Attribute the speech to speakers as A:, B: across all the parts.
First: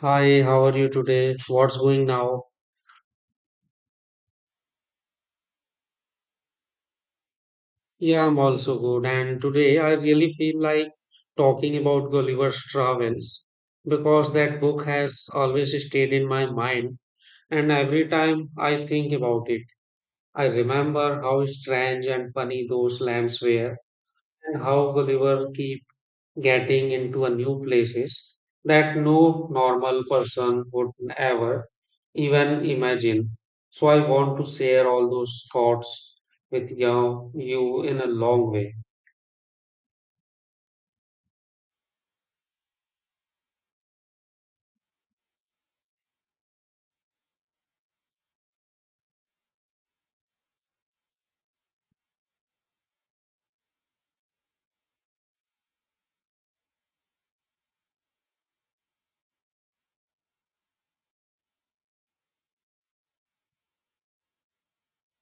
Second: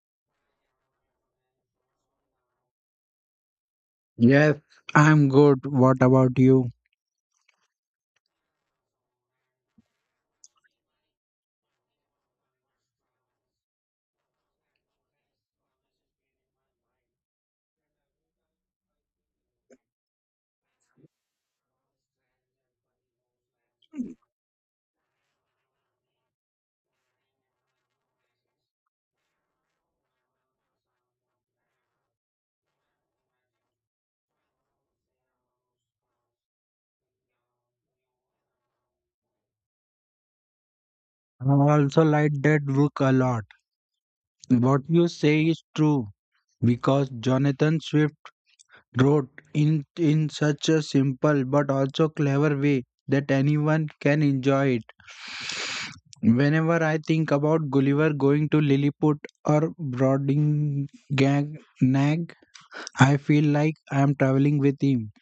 A: Hi, how are you today? What's going now?
B: Yes, I'm good. What about you?
A: Yeah, I'm also good. And today I really feel like talking about Gulliver's Travels because that book has always stayed in my mind. And every time I think about it, I remember how strange and funny those lands were and how Gulliver keeps getting into a new places that no normal person would ever even imagine. So I want to share all those thoughts with you, in a long way.
B: I also like that book a lot. What you say is true because Jonathan Swift wrote in such a simple but also clever way that anyone can enjoy it. Whenever I think about Gulliver going to Lilliput or Broadingnag, Nag, I feel like I am traveling with him.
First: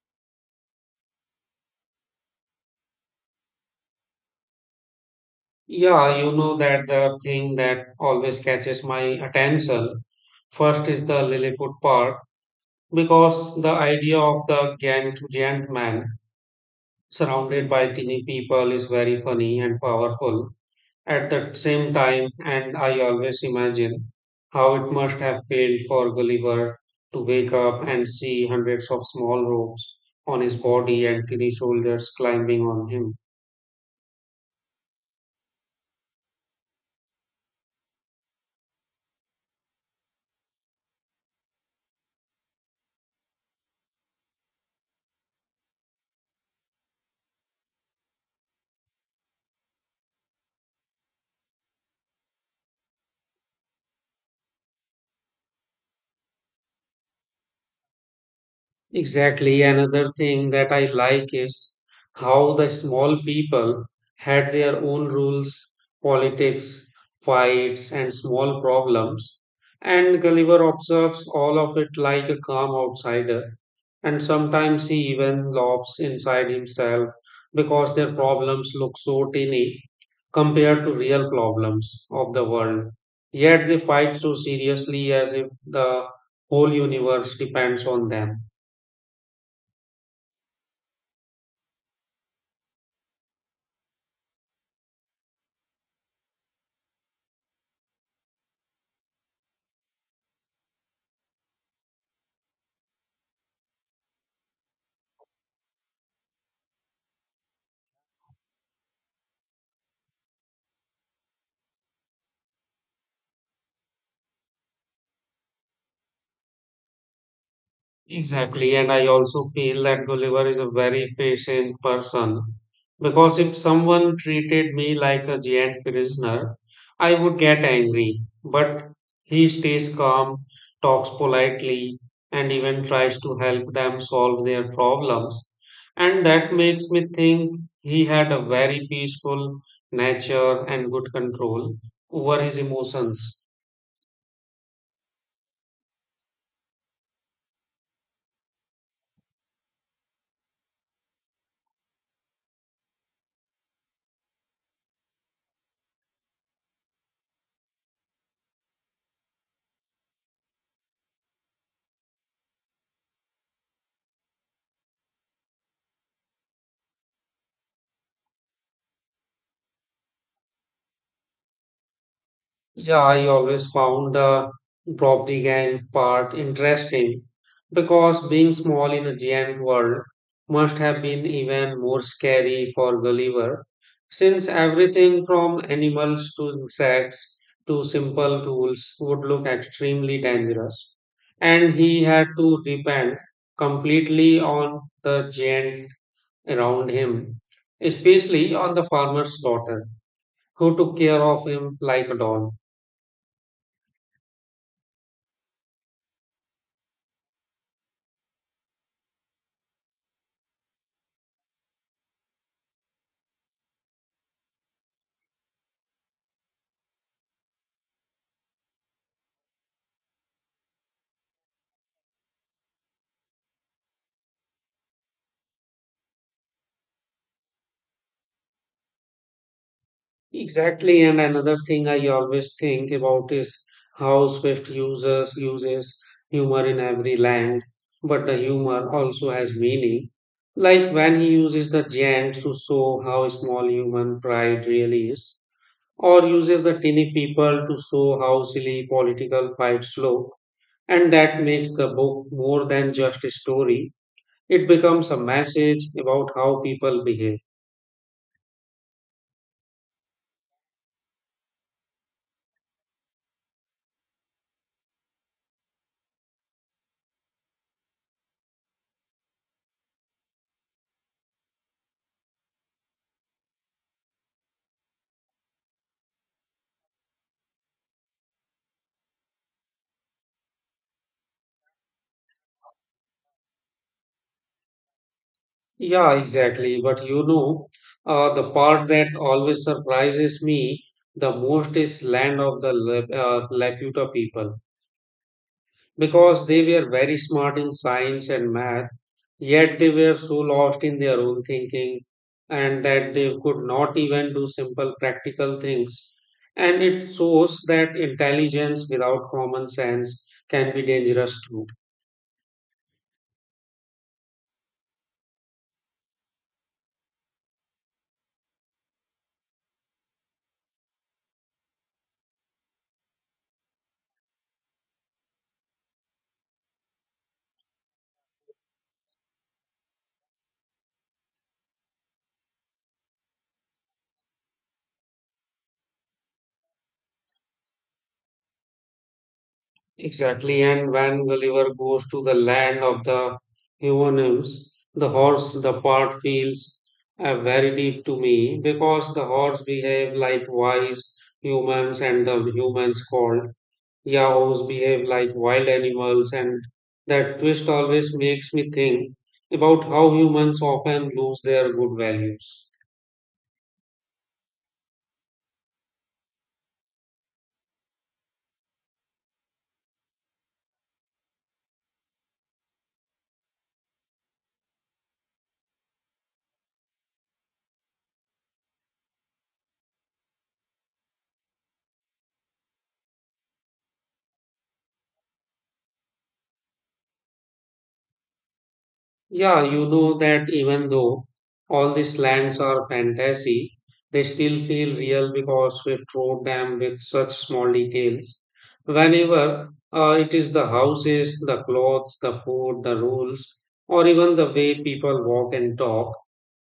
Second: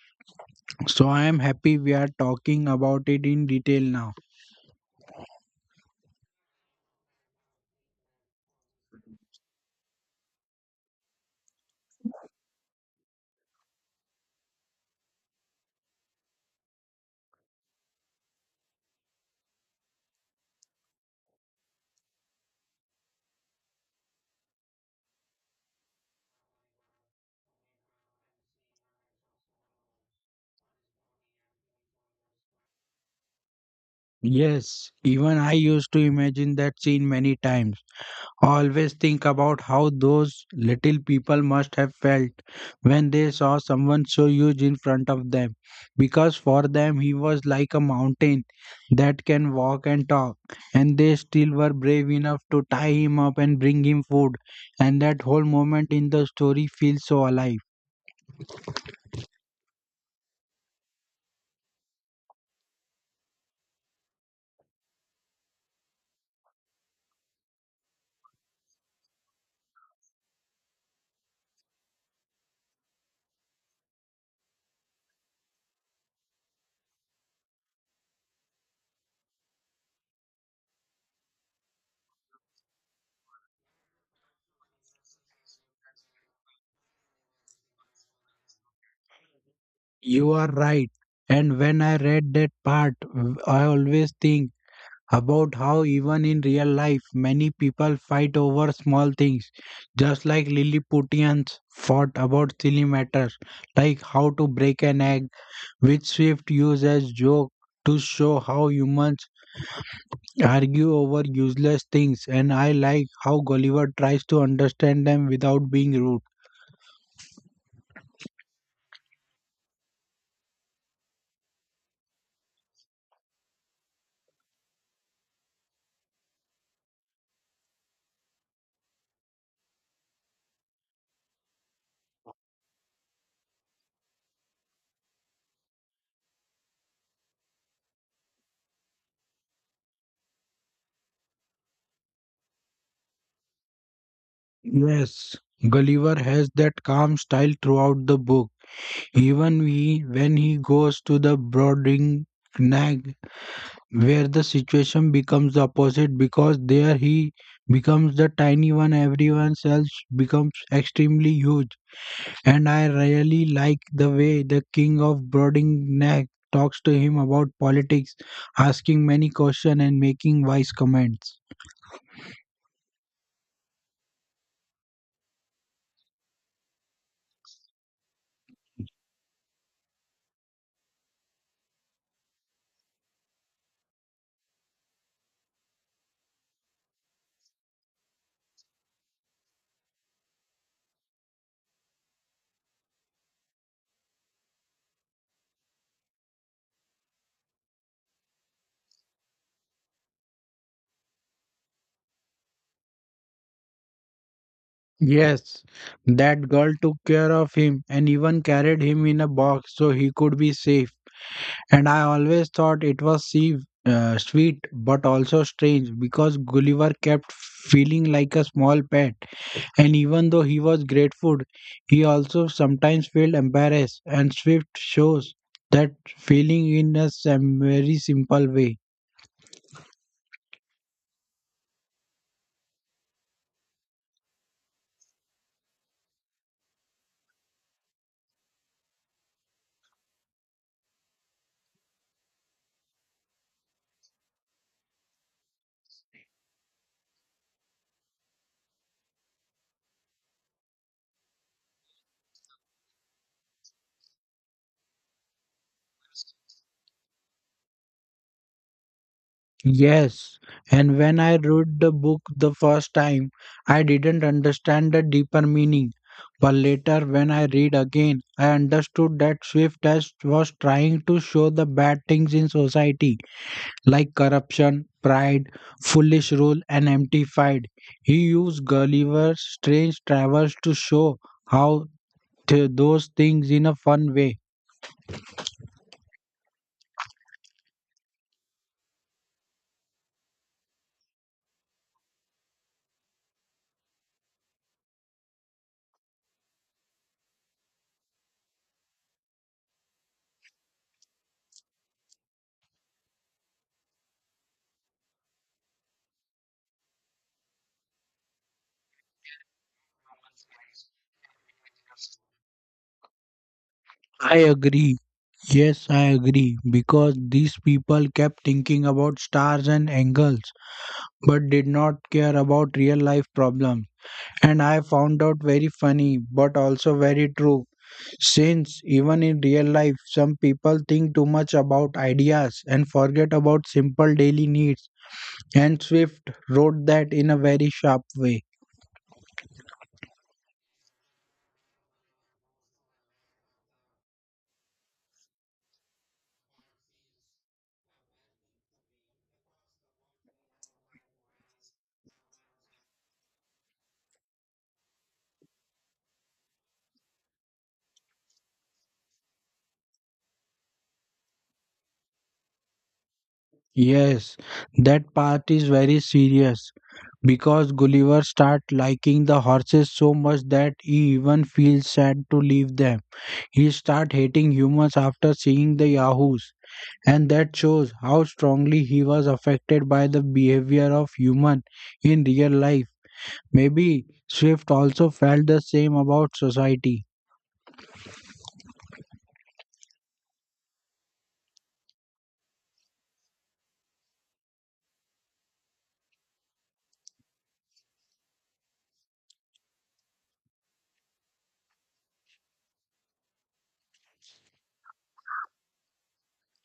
B: So I am happy we are talking about it in detail now.
A: Yeah, you know that The thing that always catches my attention first is the Lilliput Park because the idea of the giant man surrounded by tiny people is very funny and powerful at the same time, and I always imagine how it must have felt for Gulliver to wake up and see hundreds of small ropes on his body and tiny shoulders climbing on him.
B: Yes, even I used to imagine that scene many times. Always think about how those little people must have felt when they saw someone so huge in front of them, because for them he was like a mountain that can walk and talk, and they still were brave enough to tie him up and bring him food, and that whole moment in the story feels so alive.
A: Exactly, another thing that I like is how the small people had their own rules, politics, fights, and small problems, and Gulliver observes all of it like a calm outsider. And sometimes he even laughs inside himself because their problems look so tiny compared to real problems of the world. Yet they fight so seriously as if the whole universe depends on them.
B: You are right. And when I read that part, I always think about how even in real life many people fight over small things, just like lilliputians fought about silly matters, like how to break an egg, which Swift used as joke to show how humans argue over useless things. And I like how Gulliver tries to understand them without being rude.
A: Exactly, and I also feel that Gulliver is a very patient person because if someone treated me like a giant prisoner, I would get angry. But he stays calm, talks politely, and even tries to help them solve their problems. And that makes me think he had a very peaceful nature and good control over his emotions.
B: Yes, Gulliver has that calm style throughout the book, even he, when he goes to the Brooding Nag, where the situation becomes the opposite, because there he becomes the tiny one, everyone else becomes extremely huge. And I really like the way the king of Broadingneck talks to him about politics, asking many questions and making wise comments.
A: Yeah, I always found the propaganda part interesting because being small in a giant world must have been even more scary for Gulliver, since everything from animals to insects to simple tools would look extremely dangerous. And he had to depend completely on the giant around him, especially on the farmer's daughter, who took care of him like a doll.
B: Yes, that girl took care of him and even carried him in a box so he could be safe. And I always thought it was sweet but also strange because Gulliver kept feeling like a small pet. And even though he was grateful, he also sometimes felt embarrassed. And Swift shows that feeling in a very simple way.
A: Exactly, and another thing I always think about is how Swift uses humor in every land, but the humor also has meaning. Like when he uses the gems to show how small human pride really is, or uses the tiny people to show how silly political fights look, and that makes the book more than just a story. It becomes a message about how people behave.
B: Yes, and when I read the book the first time, I didn't understand the deeper meaning. But later, when I read again, I understood that Swift as was trying to show the bad things in society, like corruption, pride, foolish rule, and empty pride. He used Gulliver's strange travels to show how those things in a fun way.
A: Yeah, exactly. But you know, the part that always surprises me the most is land of the Laputa people because they were very smart in science and math, yet they were so lost in their own thinking and that they could not even do simple practical things. And it shows that intelligence without common sense can be dangerous too.
B: I agree. Yes, I agree, because these people kept thinking about stars and angles, but did not care about real life problems. And I found out very funny, but also very true, since even in real life, some people think too much about ideas and forget about simple daily needs. And Swift wrote that in a very sharp way.
A: Exactly, and when Gulliver goes to the land of the Huonyls, the horse, the part feels very deep to me because the horse behave like wise humans and the humans called yaos behave like wild animals and that twist always makes me think about how humans often lose their good values.
B: Yes, that part is very serious because Gulliver starts liking the horses so much that he even feels sad to leave them. He starts hating humans after seeing the Yahoos, and that shows how strongly he was affected by the behavior of humans in real life. Maybe Swift also felt the same about society.
A: Yeah, you know that even though all these lands are fantasy, they still feel real because Swift wrote them with such small details. Whenever it is the houses, the clothes, the food, the rules, or even the way people walk and talk.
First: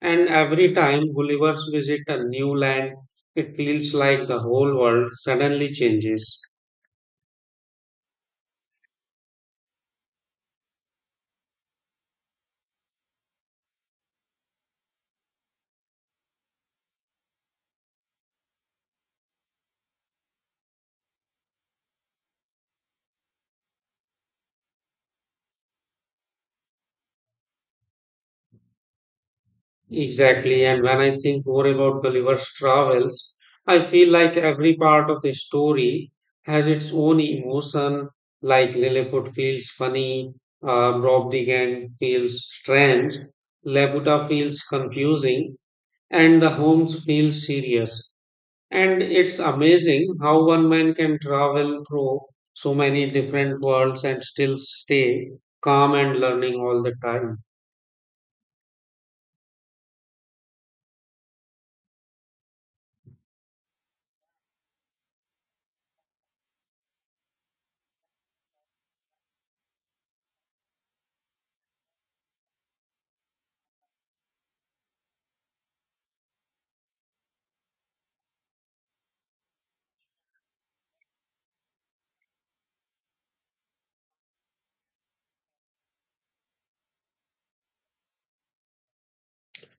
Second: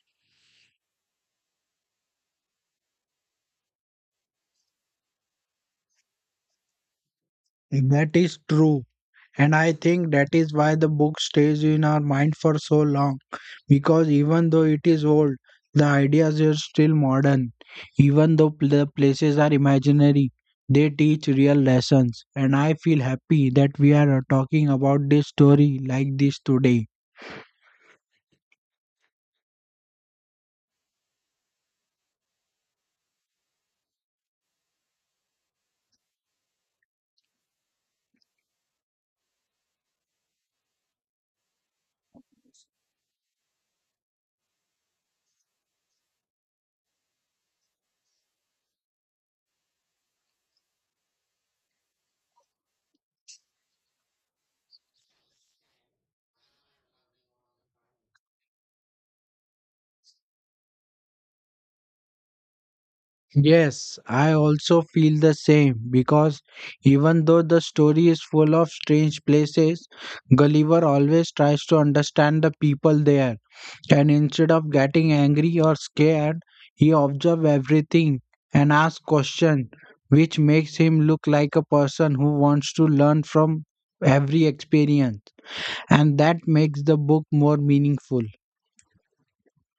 A: And every time Gullivers visit a new land, it feels like the whole world suddenly changes.
B: That is true. And I think that is why the book stays in our mind for so long, because even though it is old, the ideas are still modern. Even though the places are imaginary, they teach real lessons. And I feel happy that we are talking about this story like this today.
A: Exactly, and when I think more about Gulliver's travels, I feel like every part of the story has its own emotion, like Lilliput feels funny, Rob the Gang feels strange, Labuta feels confusing, and the Holmes feels serious. And it's amazing how one man can travel through so many different worlds and still stay calm and learning all the time.
B: Yes, I also feel the same because even though the story is full of strange places, Gulliver always tries to understand the people there. And instead of getting angry or scared, he observes everything and asks questions, which makes him look like a person who wants to learn from every experience. And that makes the book more meaningful.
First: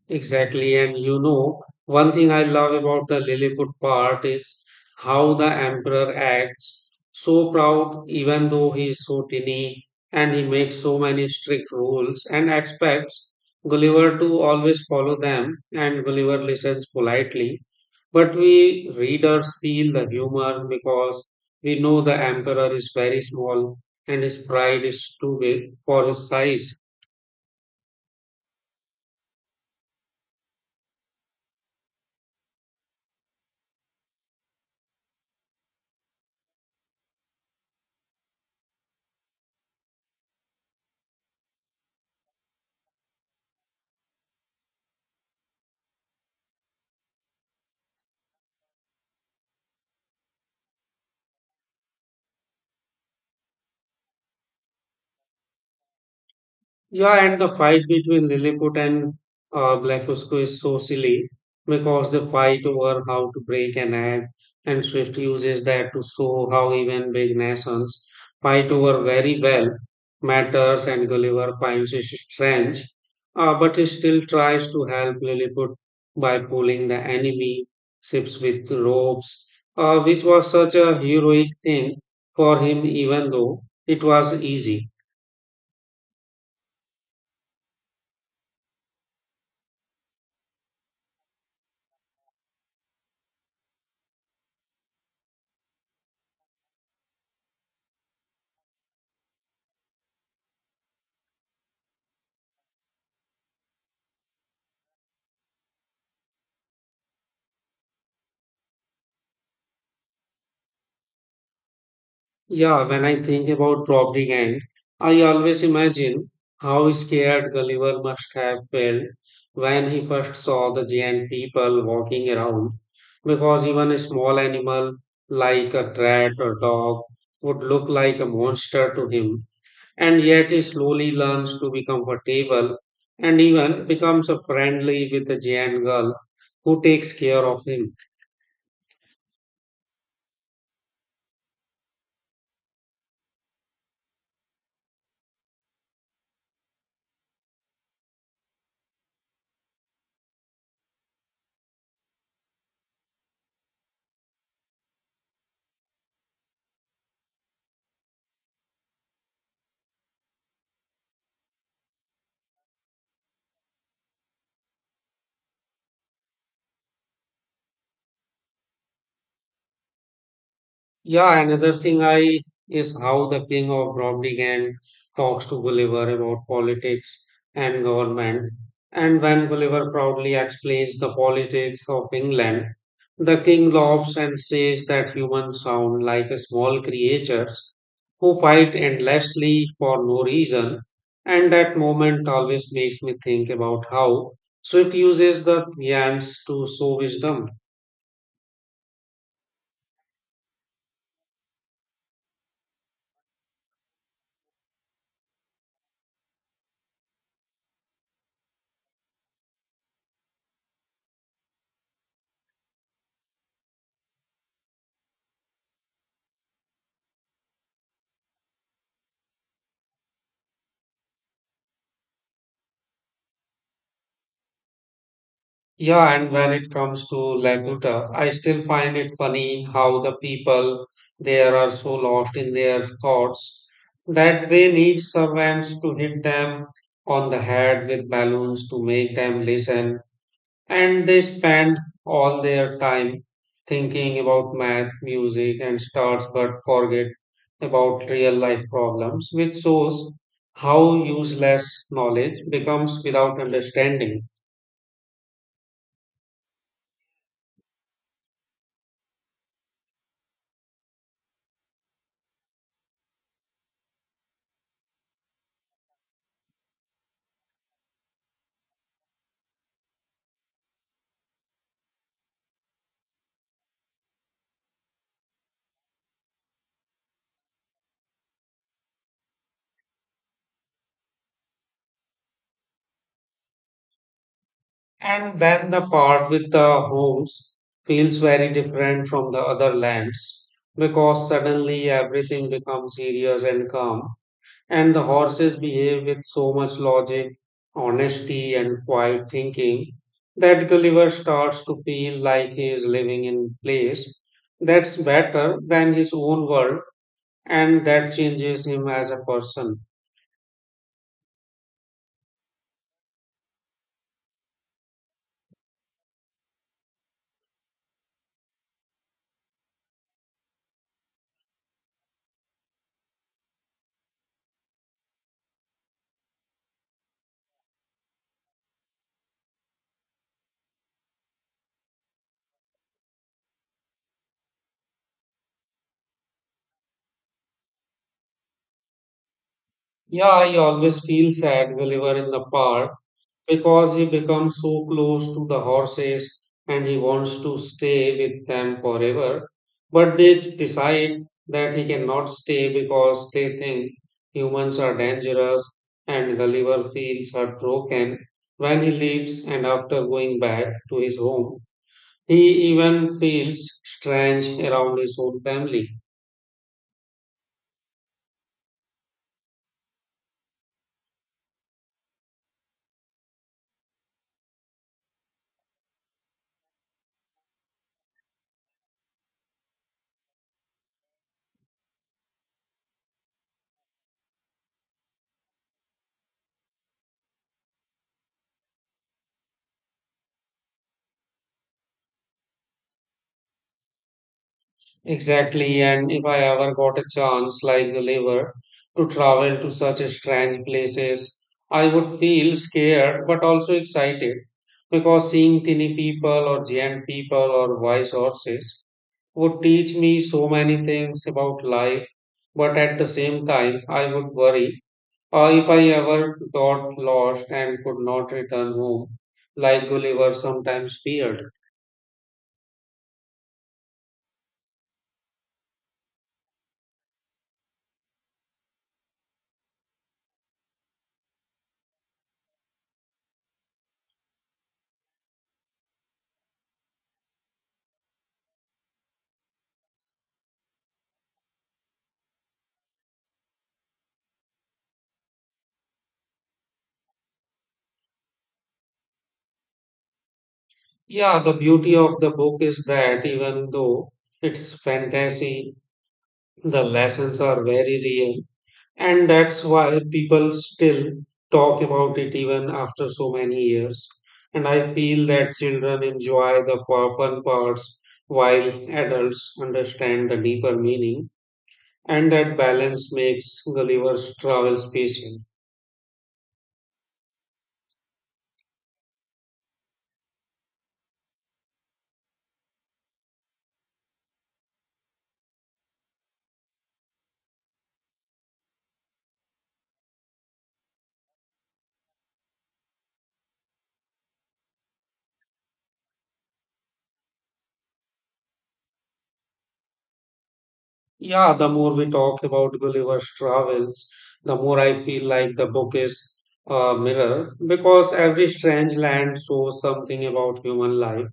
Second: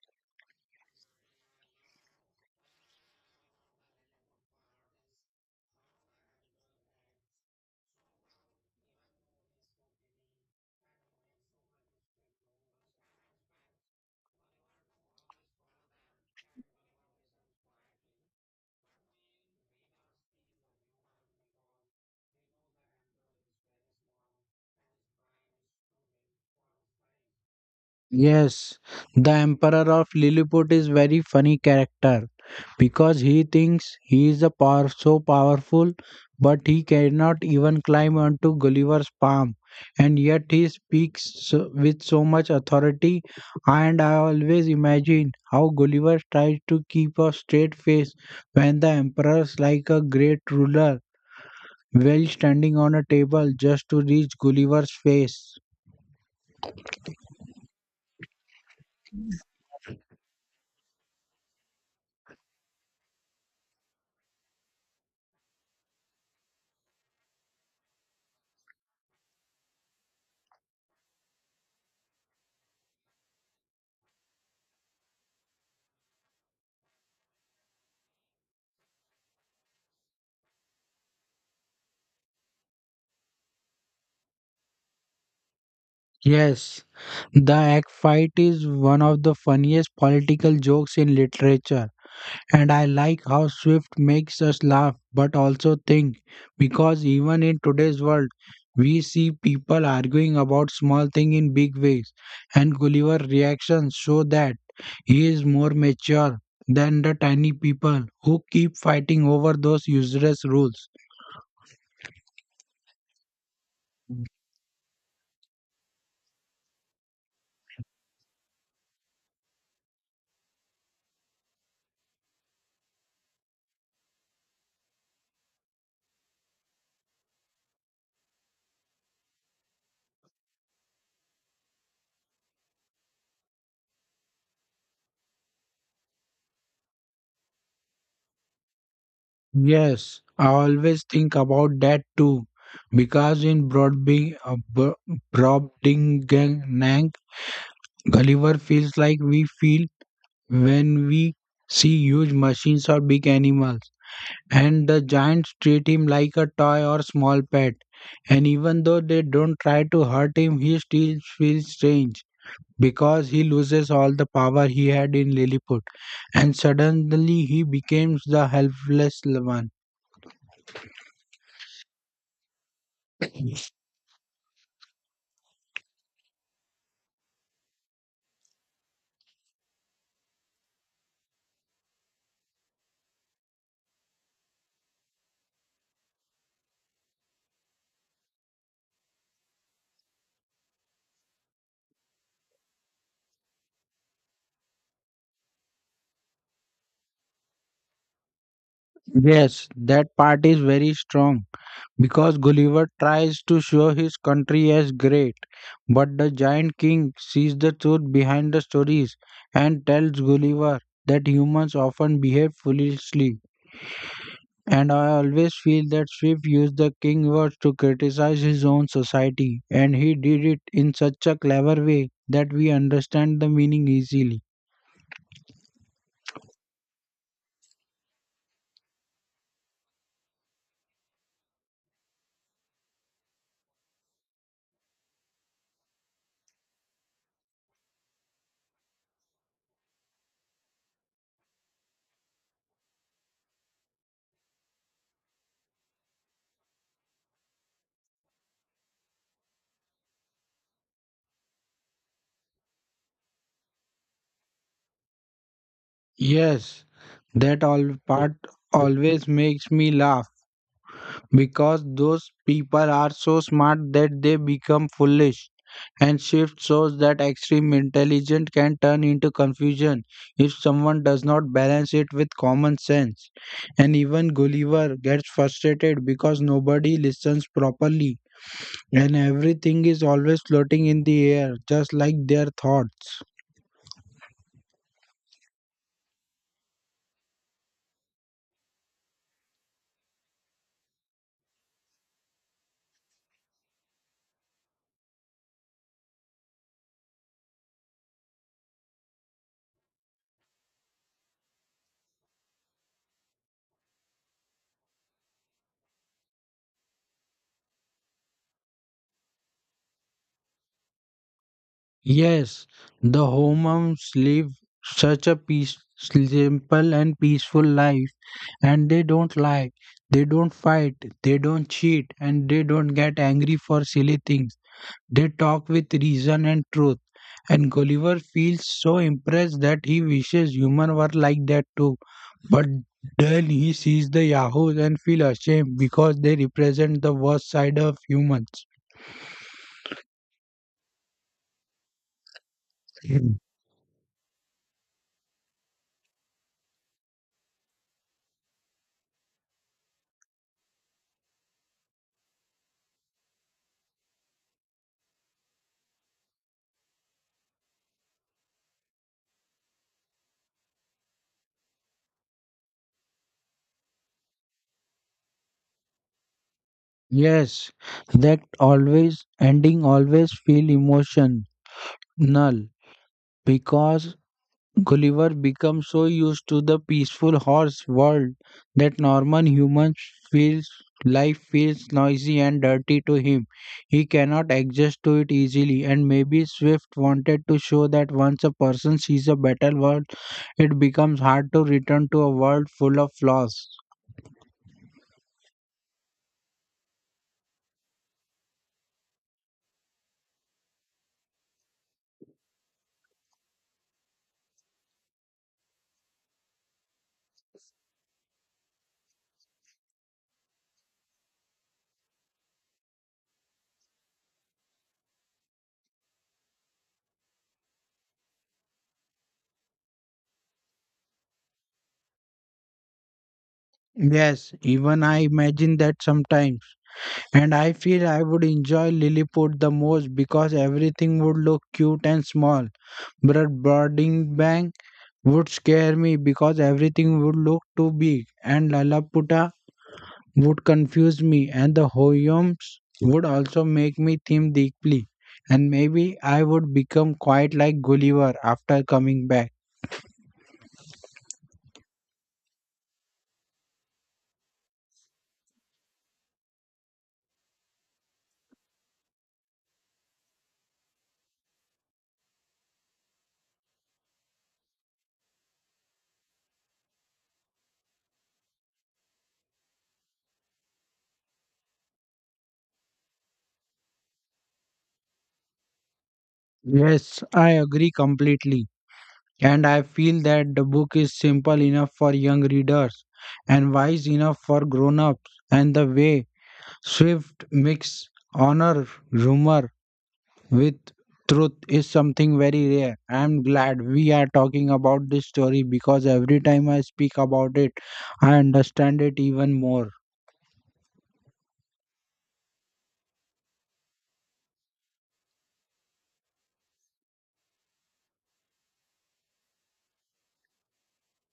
A: Exactly, and you know, one thing I love about the Lilliput part is how the emperor acts so proud, even though he is so tiny, and he makes so many strict rules and expects Gulliver to always follow them, and Gulliver listens politely. But we readers feel the humor because we know the emperor is very small and his pride is too big for his size.
B: Yes, the Emperor of Lilliput is very funny character because he thinks he is a power so powerful, but he cannot even climb onto Gulliver's palm, and yet he speaks so, with so much authority. And I always imagine how Gulliver tries to keep a straight face when the Emperor's like a great ruler, well standing on a table just to reach Gulliver's face.
A: Yeah, and the fight between Lilliput and Blefuscu is so silly because they fight over how to break an egg, and Swift uses that to show how even big nations fight over very well matters, and Gulliver finds it strange, but he still tries to help Lilliput by pulling the enemy ships with ropes, which was such a heroic thing for him, even though it was easy.
B: Yes, the egg fight is one of the funniest political jokes in literature, and I like how Swift makes us laugh but also think because even in today's world, we see people arguing about small things in big ways, and Gulliver's reactions show that he is more mature than the tiny people who keep fighting over those useless rules.
A: Yeah, when I think about robbing Gang, I always imagine how scared Gulliver must have felt when he first saw the giant people walking around, because even a small animal like a rat or dog would look like a monster to him, and yet he slowly learns to be comfortable and even becomes a friendly with the giant girl who takes care of him.
B: Yes, I always think about that too, because in Brobdingnag, Gulliver feels like we feel when we see huge machines or big animals, and the giants treat him like a toy or small pet. And even though they don't try to hurt him, he still feels strange because he loses all the power he had in Lilliput, and suddenly he becomes the helpless one.
A: Yeah, another thing I is how the king of Brobdingan talks to Gulliver about politics and government. And when Gulliver proudly explains the politics of England, the king laughs and says that humans sound like small creatures who fight endlessly for no reason. And that moment always makes me think about how Swift uses the yams to show wisdom.
B: Yes, that part is very strong because Gulliver tries to show his country as great, but the giant king sees the truth behind the stories and tells Gulliver that humans often behave foolishly. And I always feel that Swift used the king words to criticize his own society, and he did it in such a clever way that we understand the meaning easily.
A: Yeah, and when it comes to Laputa, I still find it funny how the people there are so lost in their thoughts that they need servants to hit them on the head with balloons to make them listen, and they spend all their time thinking about math, music, and stars, but forget about real life problems, which shows how useless knowledge becomes without understanding.
B: Yes, that all part always makes me laugh because those people are so smart that they become foolish. And shift shows that extreme intelligence can turn into confusion if someone does not balance it with common sense. And even Gulliver gets frustrated because nobody listens properly, and everything is always floating in the air, just like their thoughts.
A: And then the part with the homes feels very different from the other lands because suddenly everything becomes serious and calm, and the horses behave with so much logic, honesty, and quiet thinking that Gulliver starts to feel like he is living in place that's better than his own world, and that changes him as a person.
B: Yes, the Homoms live such a peace, simple and peaceful life. And they don't lie, they don't fight, they don't cheat, and they don't get angry for silly things. They talk with reason and truth. And Gulliver feels so impressed that he wishes humans were like that too. But then he sees the Yahoos and feels ashamed because they represent the worst side of humans.
A: Yeah, I always feel sad, Gulliver, in the park
B: Mm.
A: because he becomes so close to the horses and he wants to stay with them forever. But they decide that he cannot stay because they think humans are dangerous and the liver feels heartbroken when he leaves and after going back to his home. He even feels strange around his own family.
B: Yes, that always ending always feel emotion null because Gulliver becomes so used to the peaceful horse world that normal human feels life feels noisy and dirty to him. He cannot adjust to it easily, and maybe Swift wanted to show that once a person sees a better world, it becomes hard to return to a world full of flaws.
A: Exactly, and if I ever got a chance like the liver to travel to such a strange places, I would feel scared but also excited because seeing tiny people or giant people or wise horses would teach me so many things about life. But at the same time, I would worry if I ever got lost and could not return home, like Gulliver sometimes feared.
B: Yes, even I imagine that sometimes. And I feel I would enjoy Lilliput the most because everything would look cute and small. But Broadbent would scare me because everything would look too big, and Lalaputa would confuse me, and the Houyums would also make me think deeply. And maybe I would become quite like Gulliver after coming back.
A: Yeah, the beauty of the book is that even though it's fantasy, the lessons are very real. And that's why people still talk about it even after so many years. And I feel that children enjoy the fun parts while adults understand the deeper meaning. And that balance makes Gulliver's Travels special.
B: Yes, I agree completely. And I feel that the book is simple enough for young readers and wise enough for grown ups. And the way Swift mix honor, humor, with truth is something very rare. I am glad we are talking about this story because every time I speak about it, I understand it even more.
A: Yeah, the more we talk about Gulliver's travels, the more I feel like the book is a mirror because every strange land shows something about human life.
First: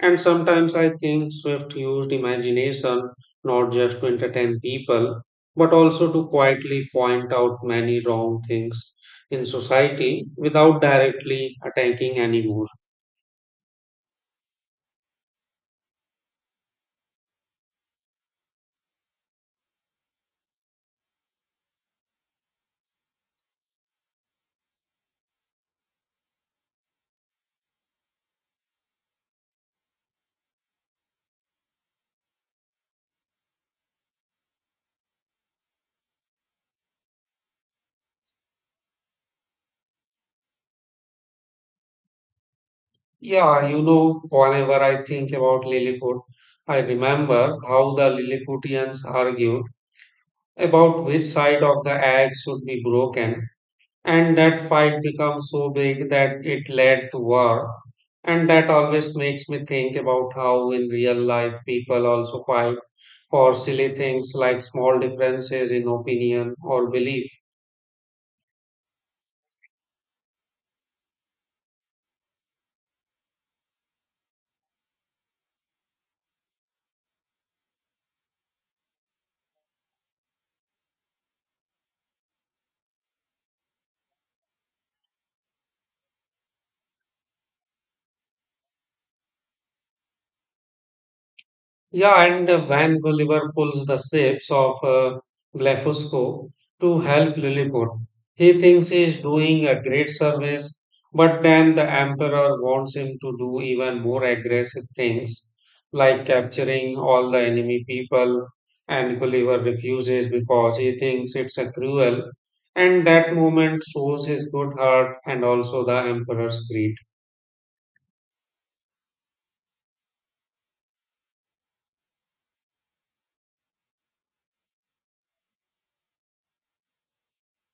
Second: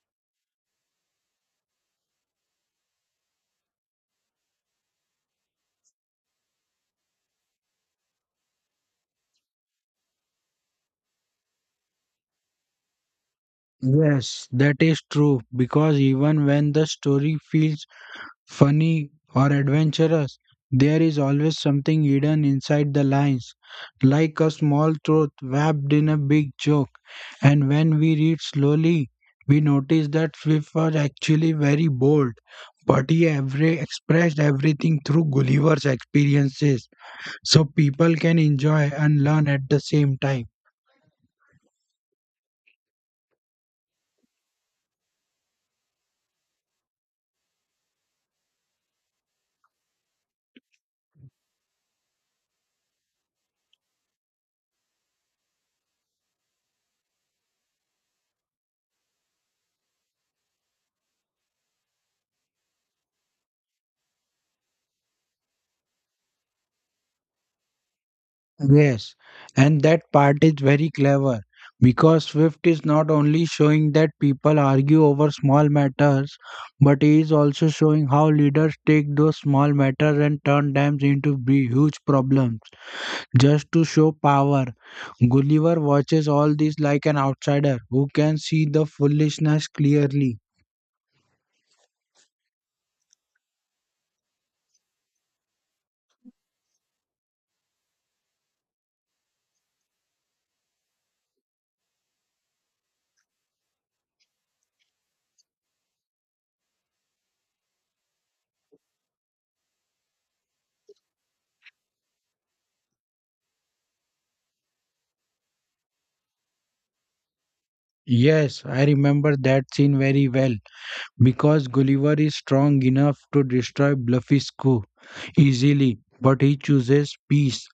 A: And sometimes I think Swift used imagination not just to entertain people, but also to quietly point out many wrong things in society without directly attacking anymore.
B: Yes, that is true because even when the story feels funny, or adventurous, there is always something hidden inside the lines, like a small truth wrapped in a big joke. And when we read slowly, we notice that Swift was actually very bold, but he every expressed everything through Gulliver's experiences, so people can enjoy and learn at the same time.
A: Yeah, you know, whenever I think about Lilliput, I remember how the Lilliputians argued about which side of the egg should be broken, and that fight became so big that it led to war. And that always makes me think about how in real life people also fight for silly things like small differences in opinion or belief.
B: Yes, and that part is very clever because Swift is not only showing that people argue over small matters, but he is also showing how leaders take those small matters and turn them into big, huge problems just to show power. Gulliver watches all this like an outsider who can see the foolishness clearly.
A: Yeah, and when Gulliver pulls the shapes of Blefusco to help Lilliput, he thinks he is doing a great service, but then the Emperor wants him to do even more aggressive things, like capturing all the enemy people, and Gulliver refuses because he thinks it's a cruel, and that moment shows his good heart and also the Emperor's greed.
B: Yes, I remember that scene very well because Gulliver is strong enough to destroy Bluffy's coup easily, but he chooses peace,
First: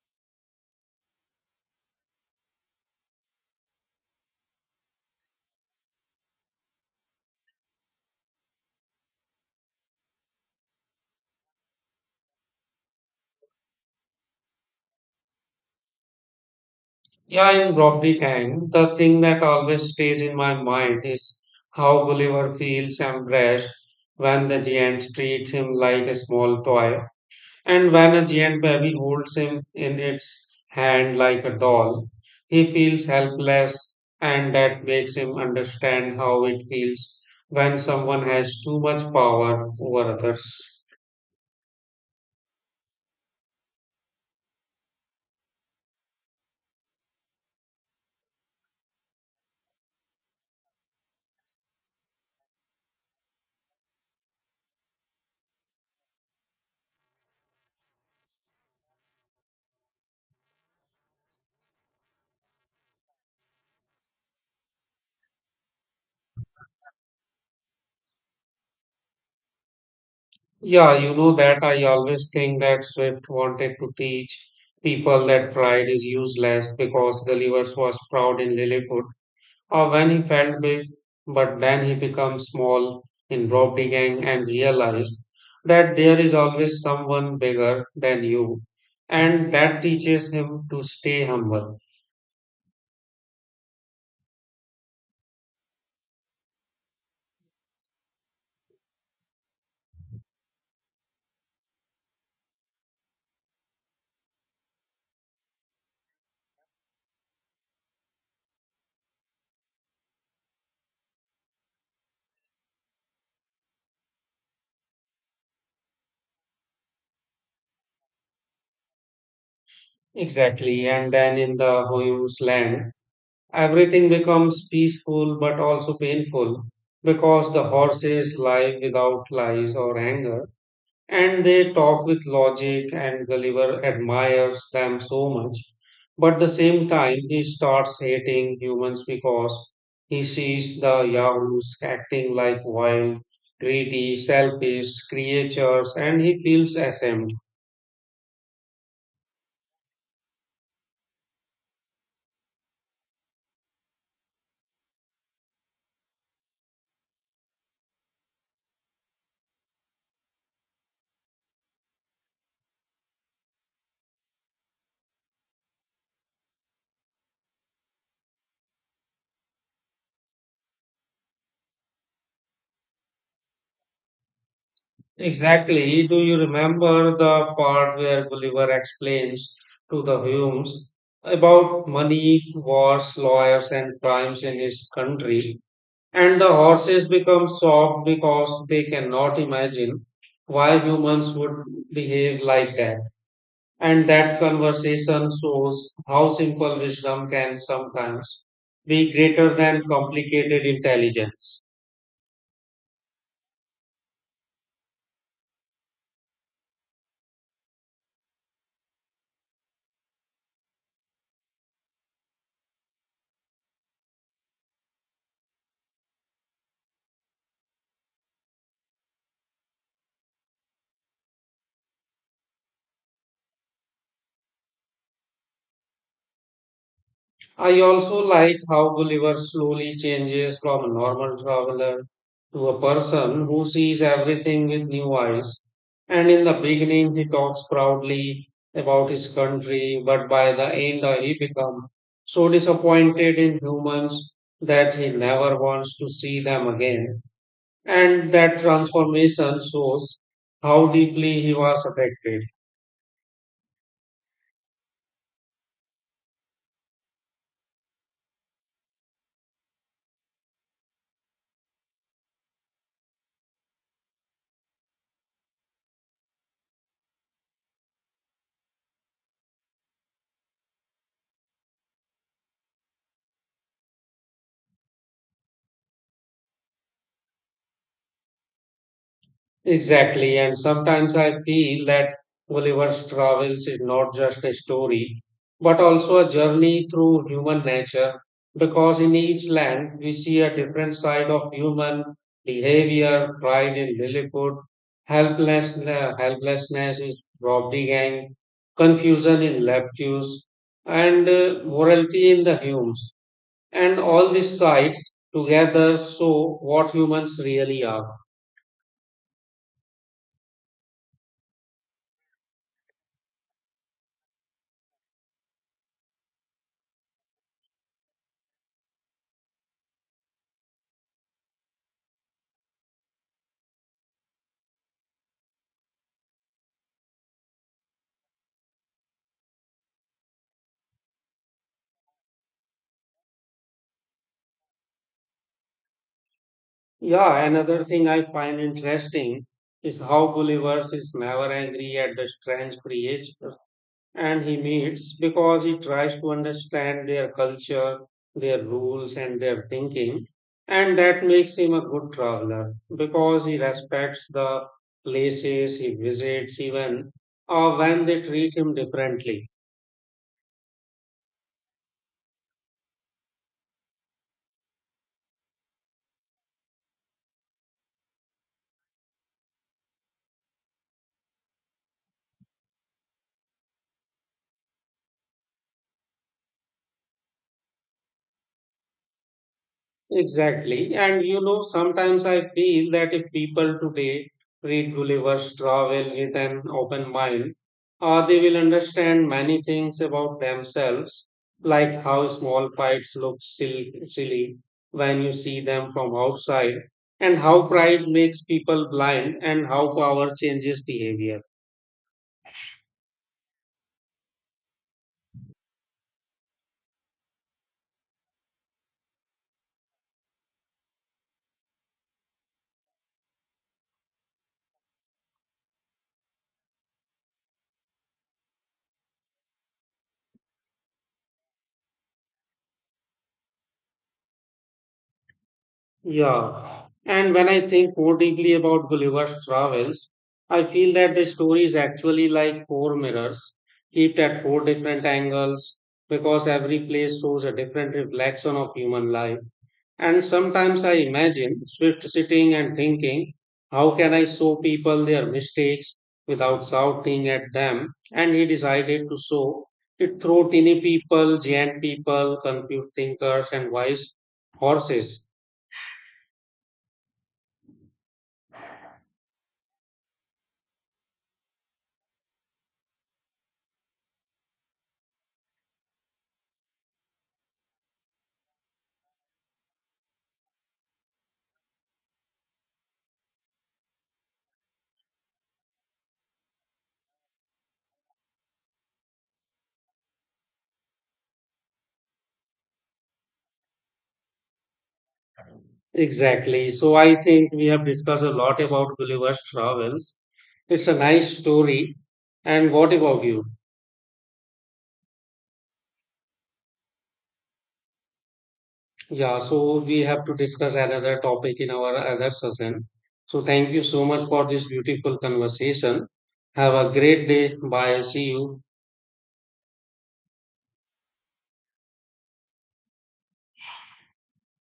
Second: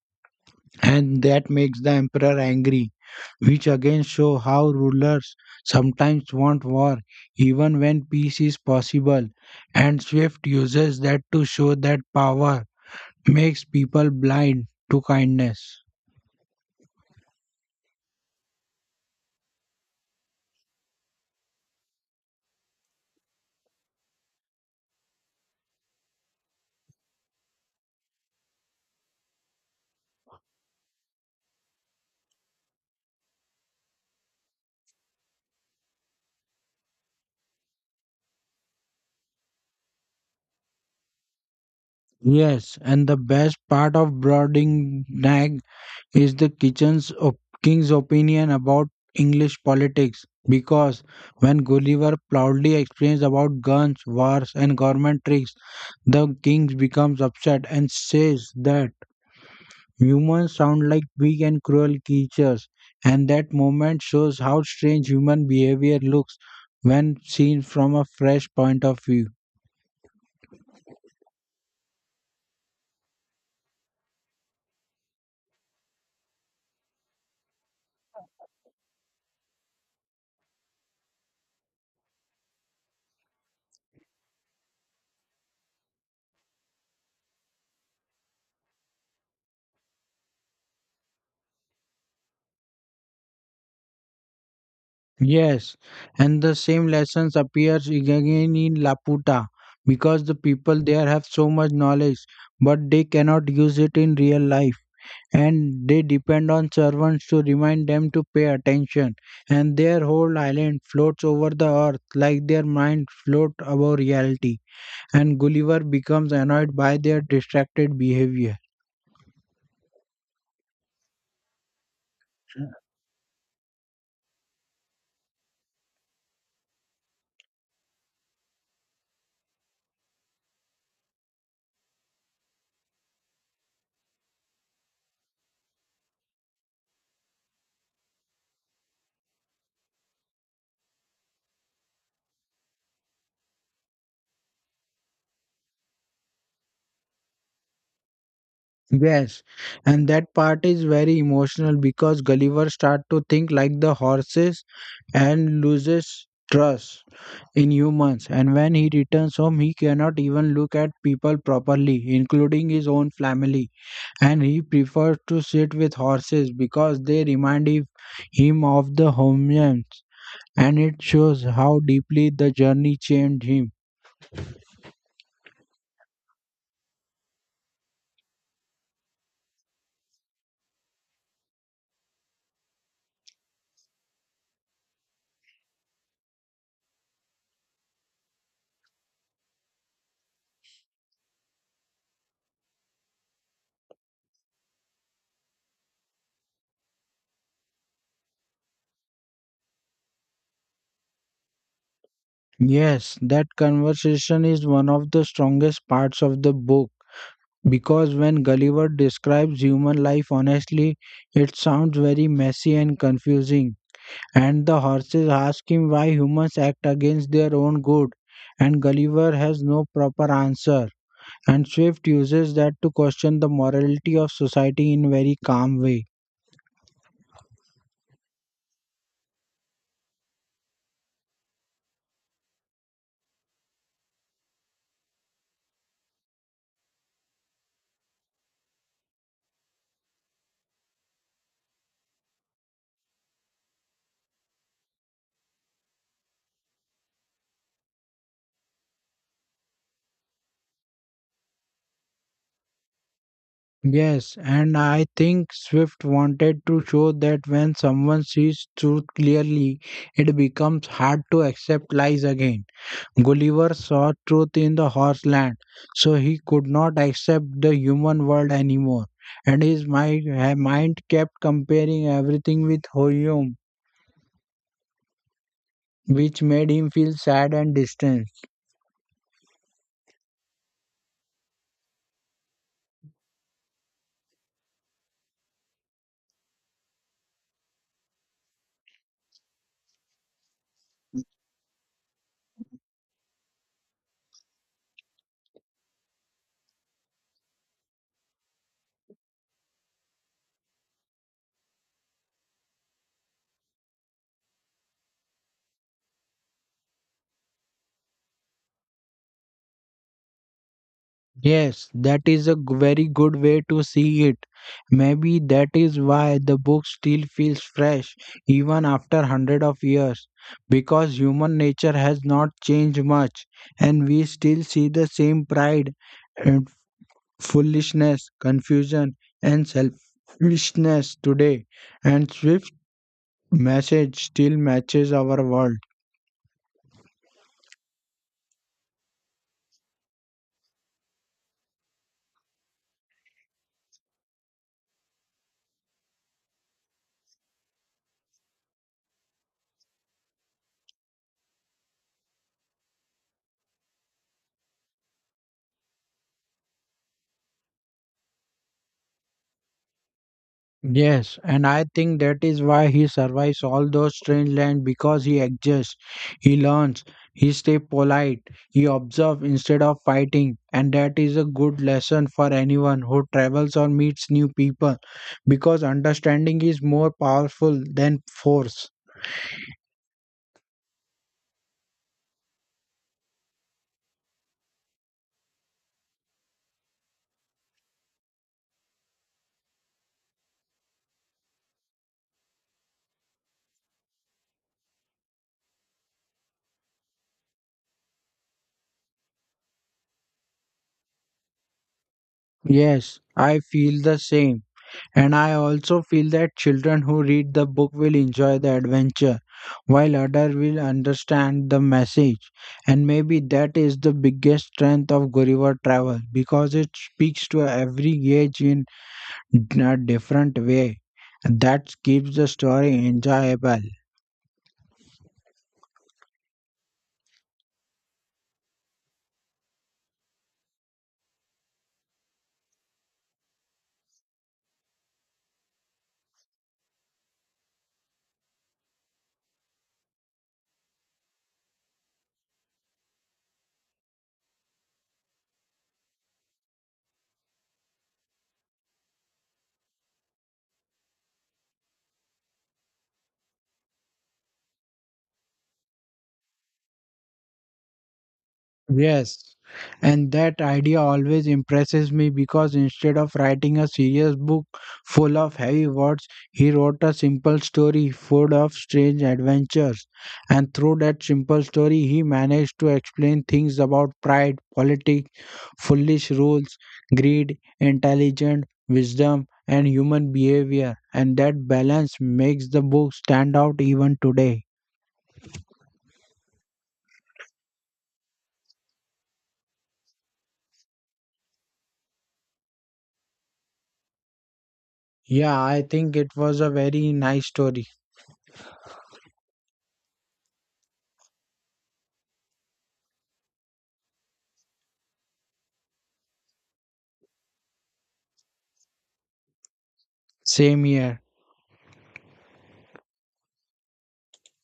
B: and that makes the Emperor angry, which again show how rulers sometimes want war even when peace is possible, and Swift uses that to show that power makes people blind to kindness.
A: Yeah, in Rocky Kang, the thing that always stays in my mind is how Gulliver feels embarrassed when the giants treat him like a small toy, and when a giant baby holds him in its hand like a doll. He feels helpless, and that makes him understand how it feels when someone has too much power over others.
B: Yes, and the best part of Brooding Nag is the king's opinion about English politics, because when Gulliver proudly explains about guns, wars, and government tricks, the king becomes upset and says that humans sound like weak and cruel creatures, and that moment shows how strange human behavior looks when seen from a fresh point of view.
A: Yeah, you know that I always think that Swift wanted to teach people that pride is useless because Gulliver's was proud in Lilliput or when he felt big, but then he became small in Robbery Gang and realized that there is always someone bigger than you, and that teaches him to stay humble.
B: Yes, and the same lessons appears again in Laputa because the people there have so much knowledge, but they cannot use it in real life, and they depend on servants to remind them to pay attention. And their whole island floats over the earth like their mind float above reality. And Gulliver becomes annoyed by their distracted behavior.
A: Exactly, and then in the Hoyos land. Everything becomes peaceful but also painful because the horses lie without lies or anger and they talk with logic and Gulliver admires them so much. But at the same time, he starts hating humans because he sees the Yahoos acting like wild, greedy, selfish creatures and he feels ashamed.
B: Yes, and that part is very emotional because Gulliver start to think like the horses and loses trust in humans. And when he returns home, he cannot even look at people properly, including his own family. And he prefers to sit with horses because they remind him of the homelands. And it shows how deeply the journey changed him.
A: Exactly. Do you remember the part where Gulliver explains to the Humes about money, wars, lawyers, and crimes in his country? And the horses become shocked because they cannot imagine why humans would behave like that. And that conversation shows how simple wisdom can sometimes be greater than complicated intelligence.
B: Yes, that conversation is one of the strongest parts of the book because when Gulliver describes human life honestly, it sounds very messy and confusing, and the horses ask him why humans act against their own good, and Gulliver has no proper answer. And Swift uses that to question the morality of society in very calm way.
A: I also like how Gulliver slowly changes from a normal traveler to a person who sees everything with new eyes. And in the beginning, he talks proudly about his country, but by the end, he becomes so disappointed in humans that he never wants to see them again. And that transformation shows how deeply he was affected.
B: Yes, and I think Swift wanted to show that when someone sees truth clearly, it becomes hard to accept lies again. Gulliver saw truth in the horse land, so he could not accept the human world anymore, and his mind kept comparing everything with Hoyum, which made him feel sad and distant.
A: Exactly, and sometimes I feel that Gulliver's Travels is not just a story, but also a journey through human nature, because in each land we see a different side of human behavior, pride in lilyhood, helplessness is robbery gang, confusion in Leptus, and morality in the Humes. And all these sides together show what humans really are.
B: Yes, that is a very good way to see it. Maybe that is why the book still feels fresh even after hundred of years, because human nature has not changed much, and we still see the same pride foolishness, confusion, and selfishness today, and Swift's message still matches our world.
A: Yeah, another thing I find interesting is how Gulliver's is never angry at the strange creature and he meets because he tries to understand their culture, their rules, and their thinking. And that makes him a good traveler because he respects the places he visits, even when they treat him differently.
B: Yes, and I think that is why he survives all those strange land because he adjusts, he learns, he stays polite, he observes instead of fighting, and that is a good lesson for anyone who travels or meets new people because understanding is more powerful than force.
A: Exactly. And you know, sometimes I feel that if people today read Gulliver's Travel with an open mind, they will understand many things about themselves, like how small fights look silly when you see them from outside, and how pride makes people blind, and how power changes behavior.
B: Yes, I feel the same. And I also feel that children who read the book will enjoy the adventure, while others will understand the message. And maybe that is the biggest strength of Gulliver Travel because it speaks to every age in a different way. And that keeps the story enjoyable.
A: Yeah, and when I think more deeply about Gulliver's travels, I feel that the story is actually like 4 mirrors, kept at 4 different angles, because every place shows a different reflection of human life. And sometimes I imagine Swift sitting and thinking, how can I show people their mistakes without shouting at them? And he decided to show it through tiny people, giant people, confused thinkers, and wise horses.
B: Yes, and that idea always impresses me because instead of writing a serious book full of heavy words, he wrote a simple story full of strange adventures. And through that simple story, he managed to explain things about pride, politics, foolish rules, greed, intelligence, wisdom, and human behavior. And that balance makes the book stand out even today.
A: Exactly. So I think we have discussed a lot about Gulliver's travels. It's a nice story. And what about you?
B: Yeah, I think it was a very nice story.
A: Yeah, so we have to discuss another topic in our other session. So thank you so much for this beautiful conversation. Have a great day. Bye. See you.
B: Same here.